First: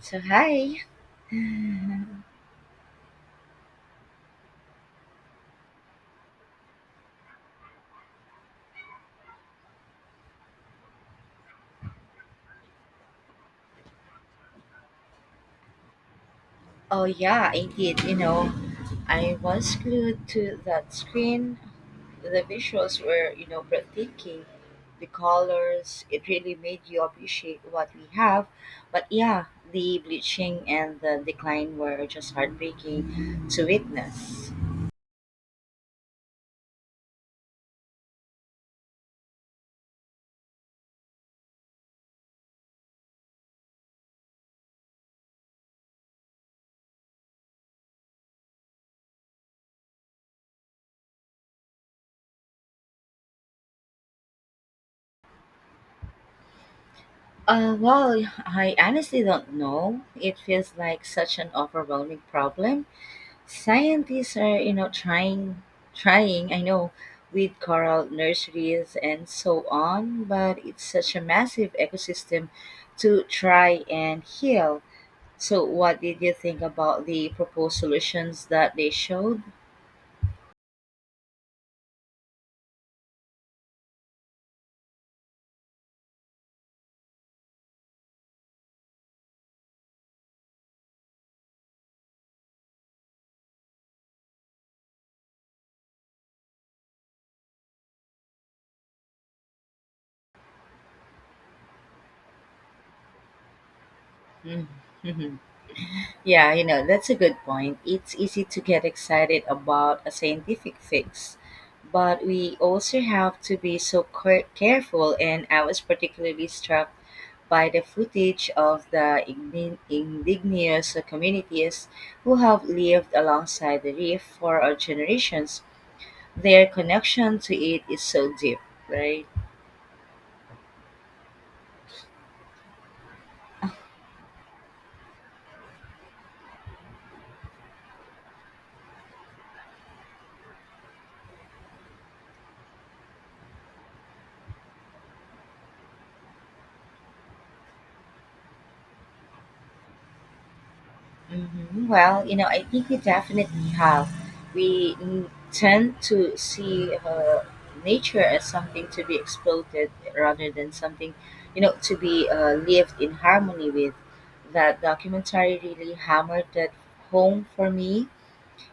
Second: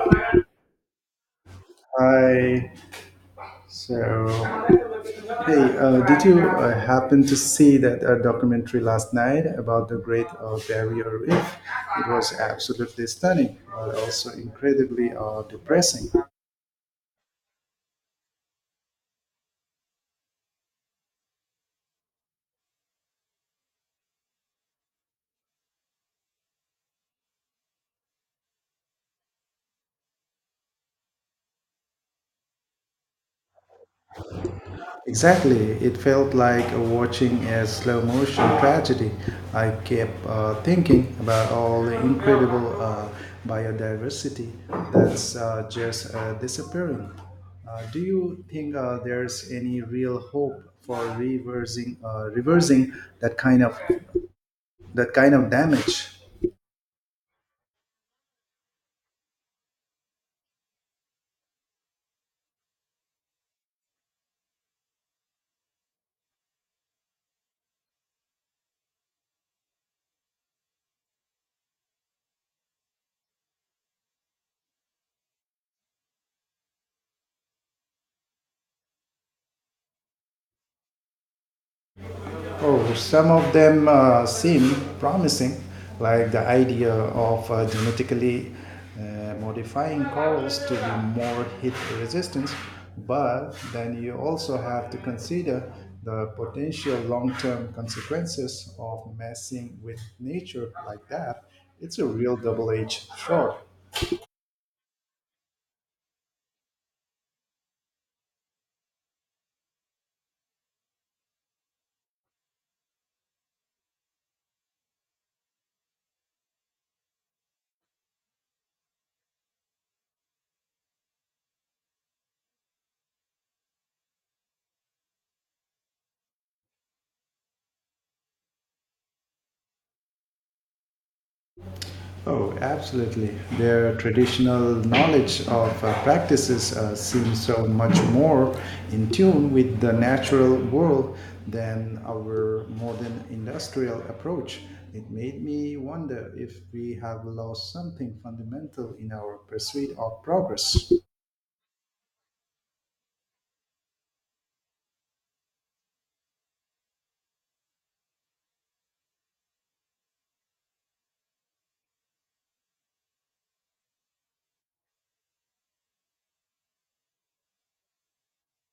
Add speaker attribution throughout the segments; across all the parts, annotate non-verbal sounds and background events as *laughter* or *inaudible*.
Speaker 1: So hi.
Speaker 2: Hi. So, hey, did you happen to see that documentary last night about the Great Barrier Reef? It was absolutely stunning, but also incredibly depressing.
Speaker 1: Oh yeah, indeed. I was glued to that screen. The visuals were, breathtaking. The colors, it really made you appreciate what we have. But yeah, the bleaching and the decline were just heartbreaking to witness.
Speaker 2: Exactly. It felt like watching a slow motion tragedy. I kept thinking about all the incredible biodiversity that's just disappearing. Do you think there's any real hope for reversing that kind of that kind of damage?
Speaker 1: Well, I honestly don't know. It feels like such an overwhelming problem. Scientists are, trying, I know, with coral nurseries and so on, but it's such a massive ecosystem to try and heal. So, what did you think about the proposed solutions that they showed?
Speaker 2: Oh, some of them seem promising, like the idea of genetically modifying corals to be more heat resistant, but then you also have to consider the potential long term consequences of messing with nature like that. It's a real double edged sword.
Speaker 1: Mm-hmm. Yeah, that's a good point. It's easy to get excited about a scientific fix, but we also have to be so careful. And I was particularly struck by the footage of the indigenous communities who have lived alongside the reef for generations. Their connection to it is so deep, right?
Speaker 2: Oh, absolutely. Their traditional knowledge of practices seems so much more in tune with the natural world than our modern industrial approach. It made me wonder if we have lost something fundamental in our pursuit of progress.
Speaker 1: Well, I think we definitely have. We tend to see nature as something to be exploited rather than something, to be lived in harmony with. That documentary really hammered that home for me,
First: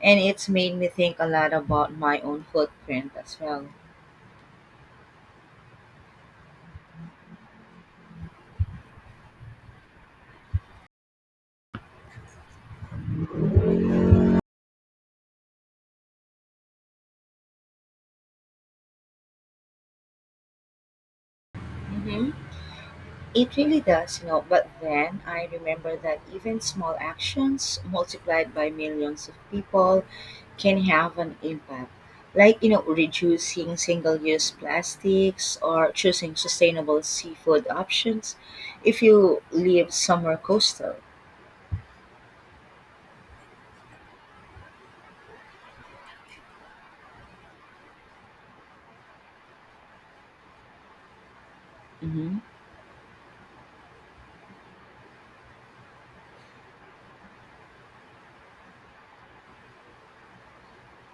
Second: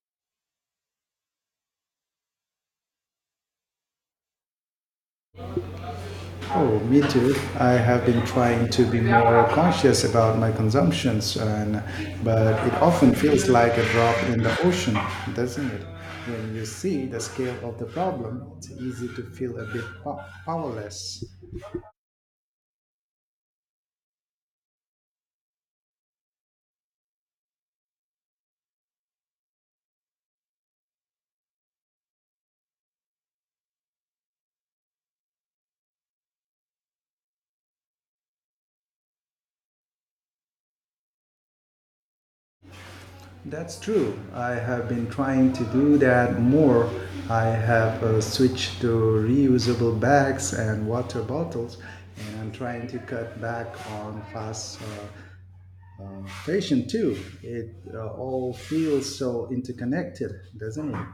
Speaker 1: and it's made me think a lot about my own footprint as well.
Speaker 2: Oh, me too. I have been trying to be more conscious about my consumptions, and but it often feels like a drop in the ocean, doesn't it? When you see the scale of the problem, it's easy to feel a bit powerless.
Speaker 1: hmm It really does, But then I remember that even small actions multiplied by millions of people can have an impact. Like, reducing single use plastics or choosing sustainable seafood options if you live somewhere coastal.
Speaker 2: That's true. I have been trying to do that more. I have switched to reusable bags and water bottles, and I'm trying to cut back on fast fashion too. It all feels so interconnected, doesn't it?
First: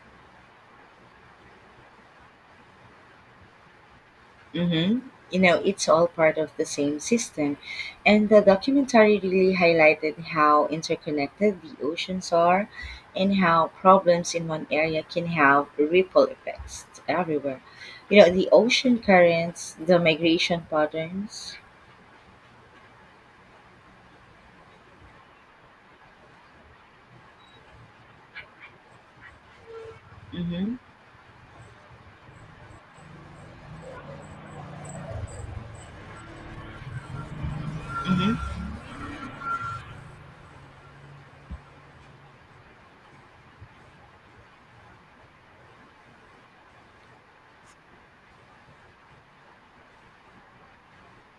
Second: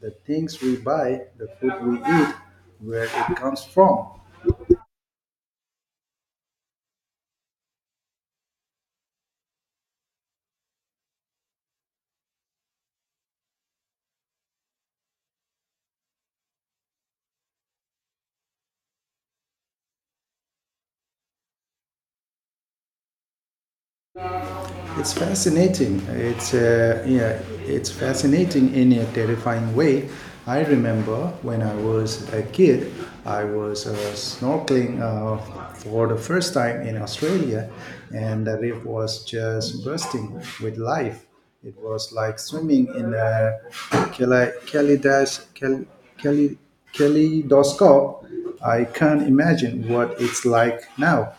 Speaker 2: The things we buy, the food we eat, where it comes from.
Speaker 1: Mm-hmm. It's all part of the same system. And the documentary really highlighted how interconnected the oceans are and how problems in one area can have ripple effects everywhere. The ocean currents, the migration patterns.
Speaker 2: It's fascinating. It's fascinating in a terrifying way. I
Speaker 1: Mm-hmm.
Speaker 2: remember when I was a kid, I was snorkeling for the first time in Australia, and
Speaker 1: Mm-hmm.
Speaker 2: the reef was just bursting with life. It was like swimming in a kale- kaleidos- kal- kale- kaleidoscope. I can't imagine what it's like now.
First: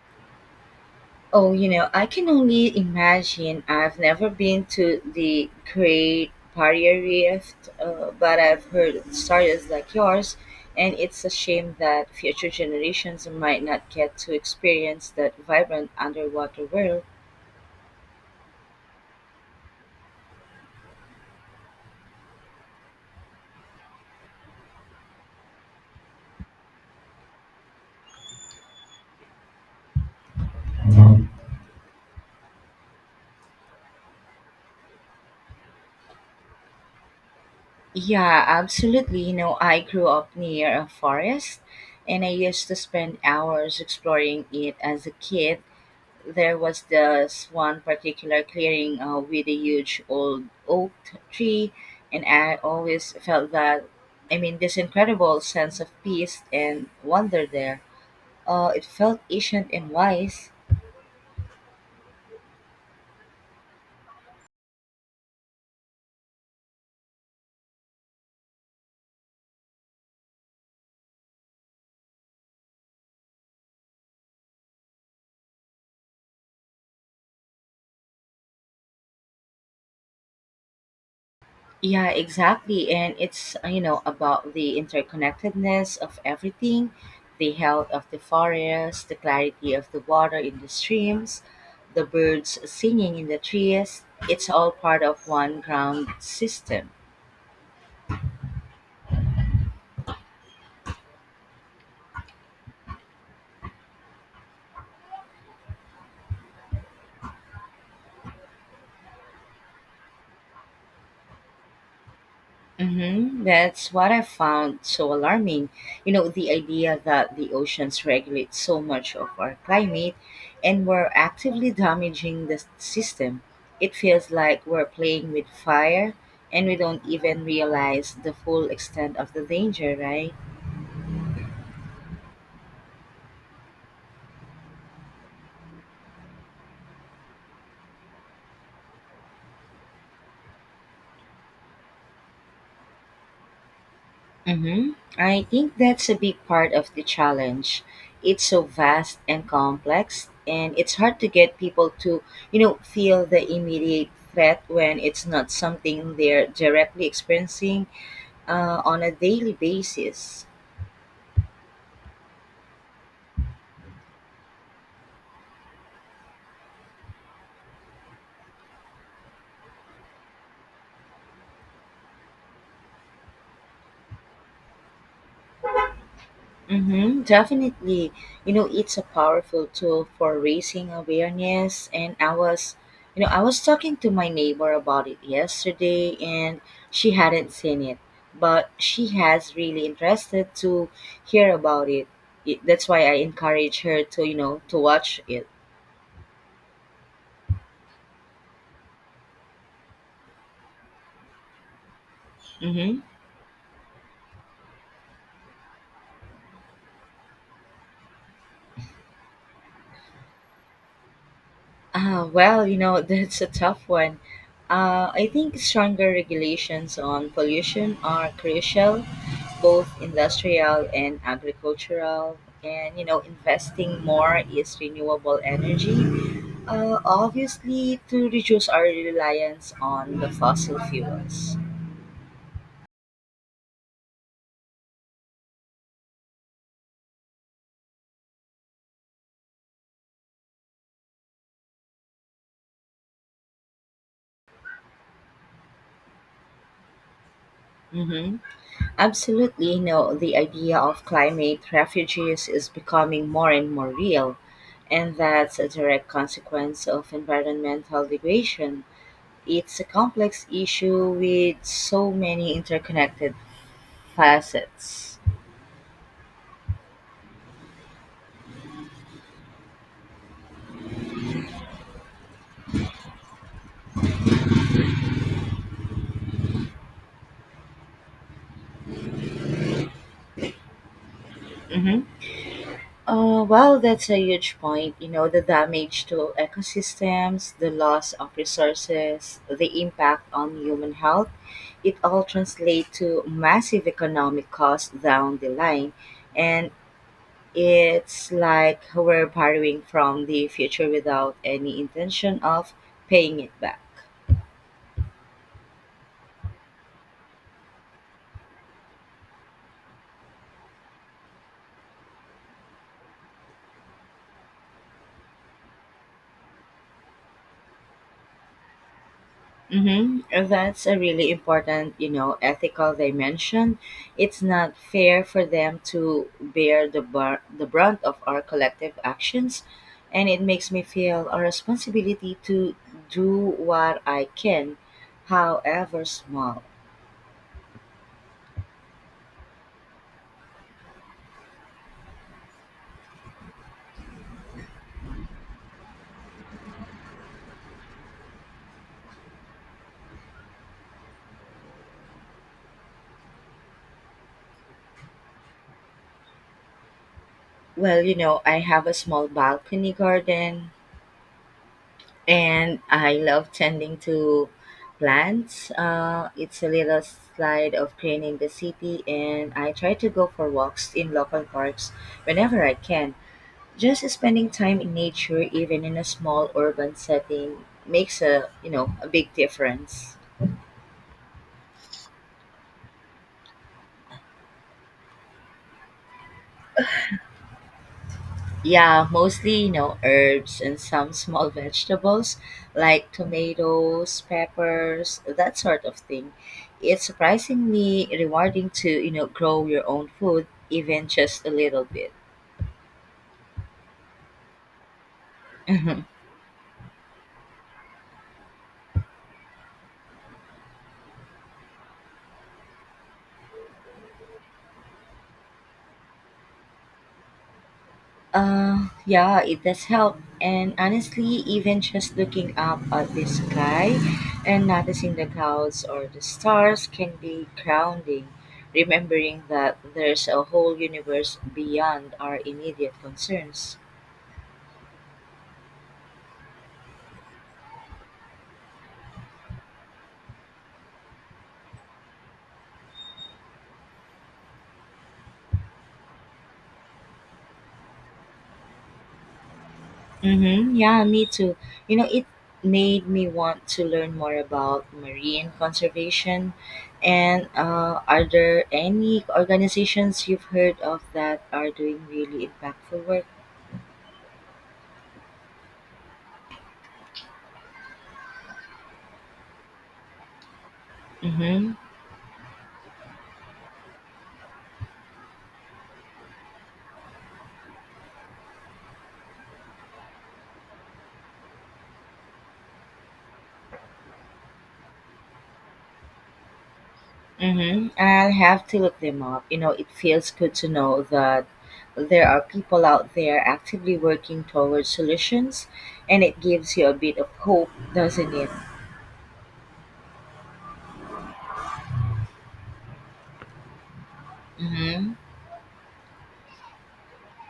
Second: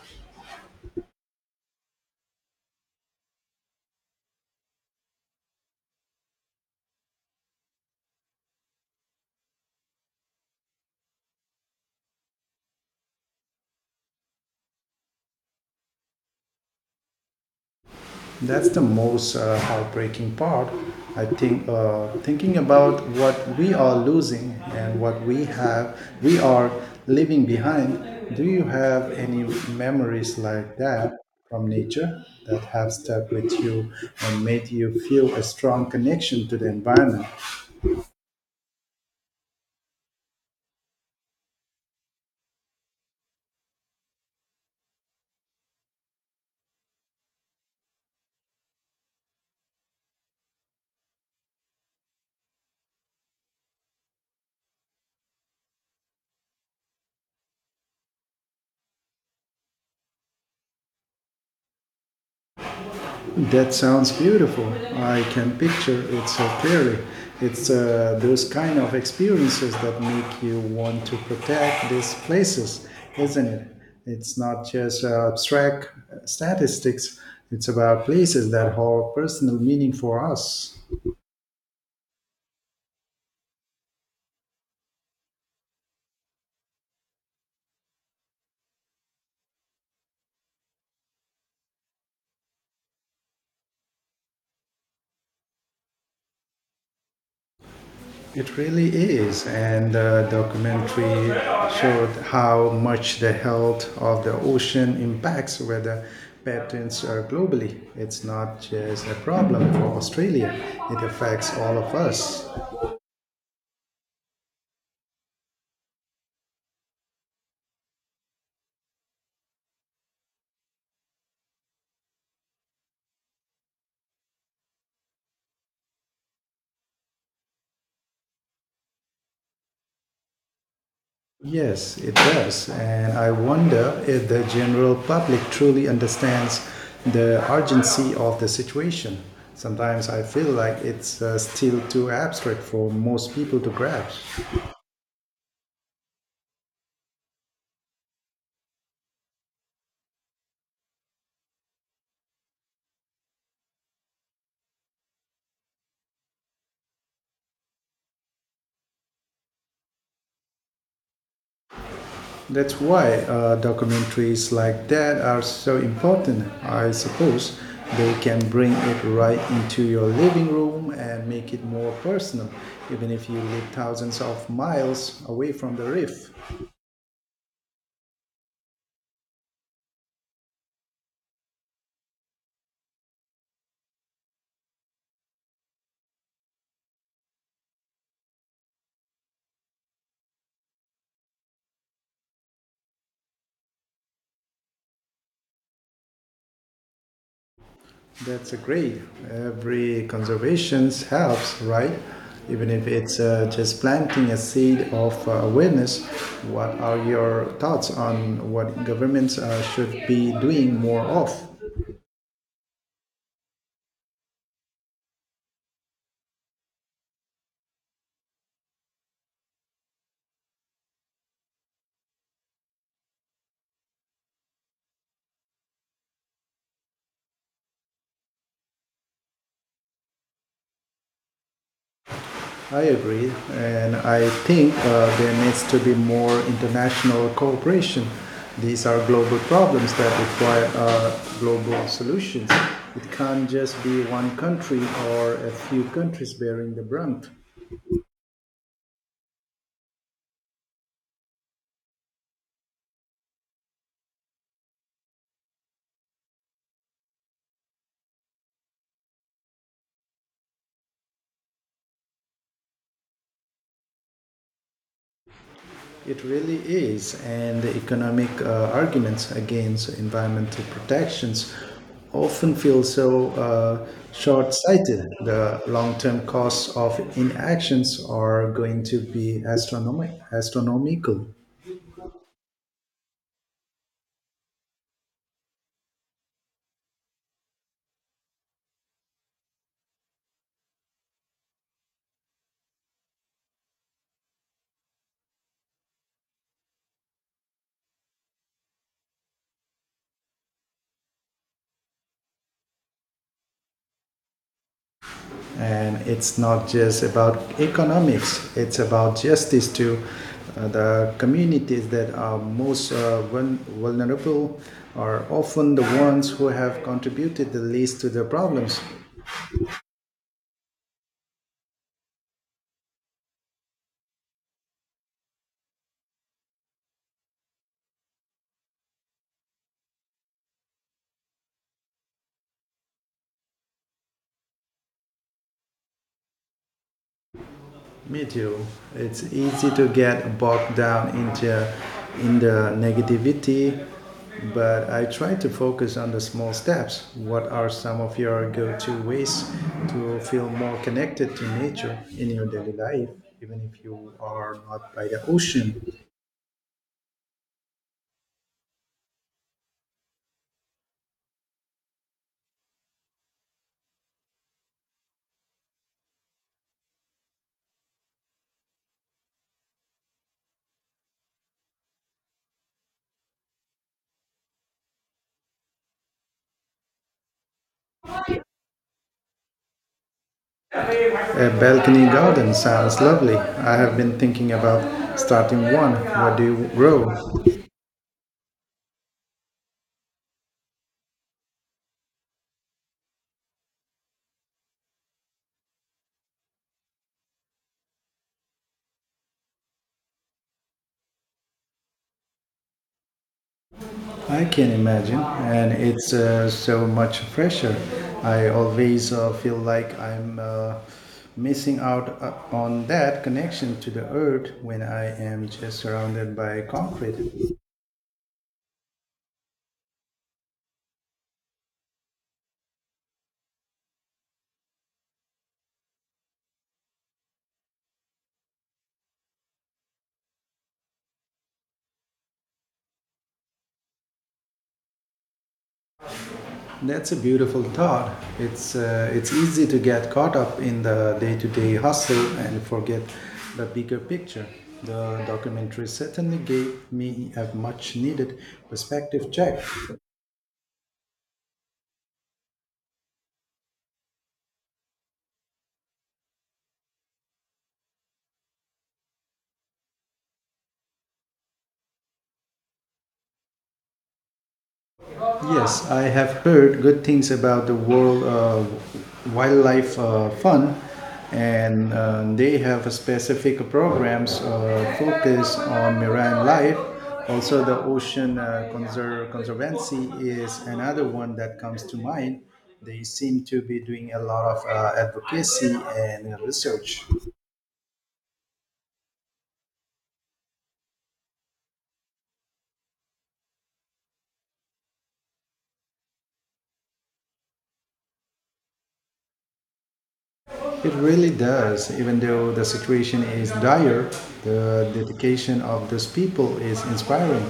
Speaker 1: Oh, I can only imagine. I've never been to the Great Barrier Reef, but I've heard stories like yours, and it's a shame that future generations might not get to experience that vibrant underwater world.
Speaker 2: That's the most heartbreaking part. I think thinking about what we are losing and what we have, we are leaving behind. Do you have any memories like that from nature that have stuck with you and made you feel a strong connection to the environment?
Speaker 1: Yeah, absolutely. I grew up near a forest, and I used to spend hours exploring it as a kid. There was this one particular clearing with a huge old oak tree, and I always felt that, I mean, this incredible sense of peace and wonder there. It felt ancient and wise.
Speaker 2: That sounds beautiful. I can picture it so clearly. It's those kind of experiences that make you want to protect these places, isn't it? It's not just abstract statistics, it's about places that hold personal meaning for us.
Speaker 1: Yeah, exactly. And it's, about the interconnectedness of everything: the health of the forest, the clarity of the water in the streams, the birds singing in the trees. It's all part of one ground system.
Speaker 2: It really is, and the documentary showed how much the health of the ocean impacts weather patterns globally. It's not just a problem for Australia, it affects all of us.
Speaker 1: That's what I found so alarming. The idea that the oceans regulate so much of our climate and we're actively damaging the system. It feels like we're playing with fire and we don't even realize the full extent of the danger, right?
Speaker 2: Yes, it does, and I wonder if the general public truly understands the urgency of the situation. Sometimes I feel like it's still too abstract for most people to grasp.
Speaker 1: hmm I think that's a big part of the challenge. It's so vast and complex, and it's hard to get people to, feel the immediate threat when it's not something they're directly experiencing on a daily basis.
Speaker 2: That's why documentaries like that are so important. I suppose they can bring it right into your living room and make it more personal, even if you live thousands of miles away from the reef.
Speaker 1: Mm-hmm, definitely. It's a powerful tool for raising awareness. And I was, I was talking to my neighbor about it yesterday, and she hadn't seen it, but she has really interested to hear about it. That's why I encourage her to, to watch it.
Speaker 2: That's a great. Every conservation helps, right? Even if
Speaker 1: Mm-hmm.
Speaker 2: it's just planting a seed of awareness, what are your thoughts on what governments should be doing more of?
Speaker 1: Ah, well, *laughs* that's a tough one. I think stronger regulations on pollution are crucial, both industrial and agricultural, and you know investing more is renewable energy, obviously to reduce our reliance on the fossil fuels.
Speaker 2: I agree, and I think there needs to be more international cooperation. These are global problems that require global solutions. It can't just be one country or a few countries bearing the brunt.
Speaker 1: hmm Absolutely, you know the idea of climate refugees is becoming more and more real, and that's a direct consequence of environmental degradation. It's a complex issue with so many interconnected facets.
Speaker 2: It really is, and the economic arguments against environmental protections often feel so short-sighted. The long-term costs of inactions are going to be astronomical,
Speaker 1: Mhm. Well, that's a huge point. The damage to ecosystems, the loss of resources, the impact on human health, it all translates to massive economic costs down the line. And it's like we're borrowing from the future without any intention of paying it back.
Speaker 2: and it's not just about economics; it's about justice to the communities that are most vulnerable are often the ones who have contributed the least to the problems.
Speaker 1: Mm-hmm. That's a really important, ethical dimension. It's not fair for them to bear the the brunt of our collective actions, and it makes me feel a responsibility to do what I can, however small.
Speaker 2: Me too. It's easy to get bogged down into in the negativity, but I try to focus on the small steps. What are some of your go-to ways to feel more connected to nature in your daily life, even if you are not by the ocean?
Speaker 1: Well, I have a small balcony garden, and I love tending to plants. It's a little slide of cleaning the city, and I try to go for walks in local parks whenever I can. Just spending time in nature, even in a small urban setting, makes a a big difference.
Speaker 2: A balcony garden sounds lovely. I have been thinking about starting one. What do you grow?
Speaker 1: Yeah, mostly, herbs and some small *laughs* vegetables like tomatoes, peppers, that sort of thing. It's surprisingly rewarding to, grow your own food, even just a little bit.
Speaker 2: I can imagine, and it's
Speaker 1: *laughs*
Speaker 2: so much pressure. I always feel like I'm missing out on that connection to the earth when I am just surrounded by concrete.
Speaker 1: Yeah, it does help. And honestly, even just looking up at the sky and noticing the clouds or the stars can be grounding, remembering that there's a whole universe beyond our immediate concerns.
Speaker 2: That's a beautiful thought. It's easy to get caught up in the day-to-day hustle and forget the bigger picture. The documentary certainly gave me a much-needed perspective check.
Speaker 1: Mm-hmm. Yeah, me too. It made me want to learn more about marine conservation. And are there any organizations you've heard of that are doing really impactful work?
Speaker 2: Yes, I have heard good things about the World Wildlife Fund,
Speaker 1: Mm-hmm.
Speaker 2: and they have a specific programs focused on marine life. Also, the Ocean Conservancy is another one that comes to mind. They seem to be doing a lot of advocacy and research.
Speaker 1: Mm-hmm. I'll have to look them up. It feels good to know that there are people out there actively working towards solutions, and it gives you a bit of hope, doesn't it?
Speaker 2: It really does. Even though the situation is dire, the
Speaker 1: Mm-hmm.
Speaker 2: dedication of these people is inspiring.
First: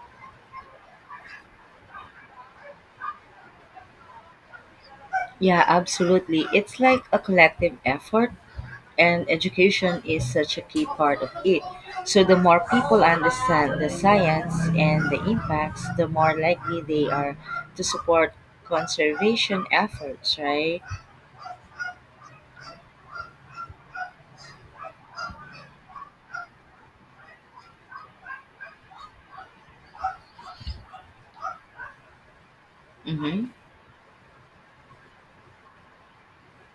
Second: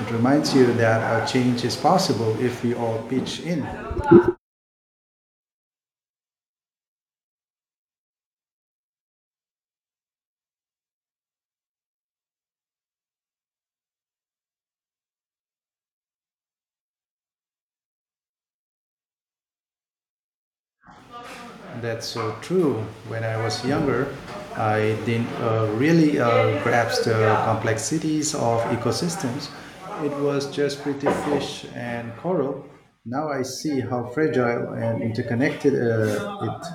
Speaker 2: It reminds you that a change is possible if we all pitch in.
Speaker 1: Yeah, absolutely. It's like a collective effort, and education is such a key part of it. So, the more people understand the science and the impacts, the more likely they are to support conservation efforts, right?
Speaker 2: That's so true. When I was younger, I didn't really grasp the complexities of ecosystems. It was just pretty fish and coral. Now I
Speaker 1: Mm-hmm.
Speaker 2: see how fragile and interconnected it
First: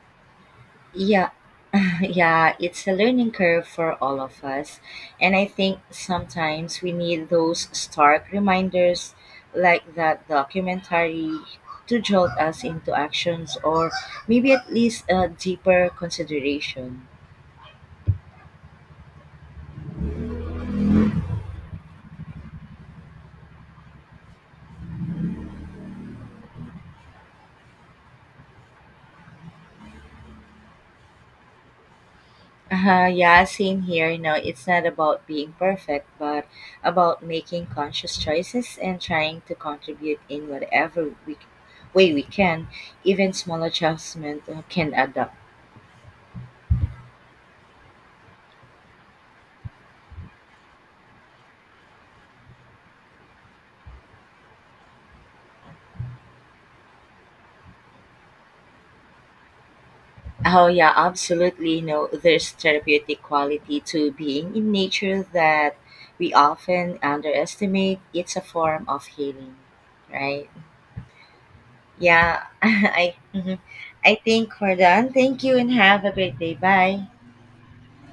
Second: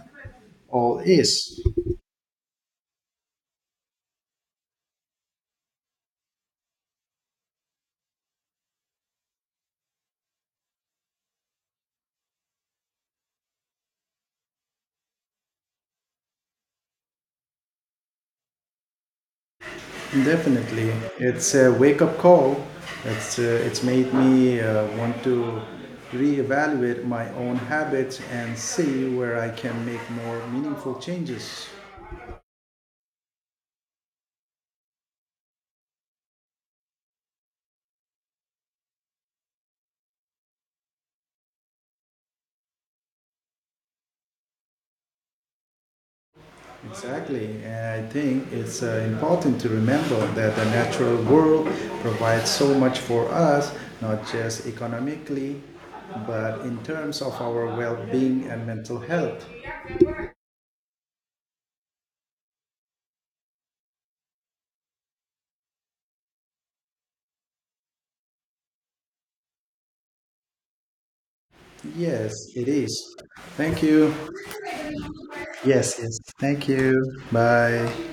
Speaker 2: all
Speaker 1: Yeah,
Speaker 2: is.
Speaker 1: *laughs* yeah, it's a learning curve for all of us. And I think sometimes we need those stark reminders like that documentary to jolt us into actions, or maybe at least a deeper consideration.
Speaker 2: Definitely, it's a wake-up call. It's made me want to reevaluate my own habits and see where I can make more meaningful changes.
Speaker 1: Yeah, same here. It's not about being perfect, but about making conscious choices and trying to contribute in way we can. Even small adjustment can add up.
Speaker 2: Exactly, and I think it's important to remember that the natural world provides so much for us, not just economically, but in terms of our well-being and mental health.
Speaker 1: Oh yeah, absolutely. There's therapeutic quality to being in nature that we often underestimate. It's a form of healing, right?
Speaker 2: Yes,
Speaker 1: Yeah, *laughs*
Speaker 2: it is.
Speaker 1: mhm.
Speaker 2: Thank you.
Speaker 1: I think we're done. Thank you and
Speaker 2: Yes,
Speaker 1: have a
Speaker 2: yes.
Speaker 1: great day.
Speaker 2: Thank
Speaker 1: Bye.
Speaker 2: you. Bye.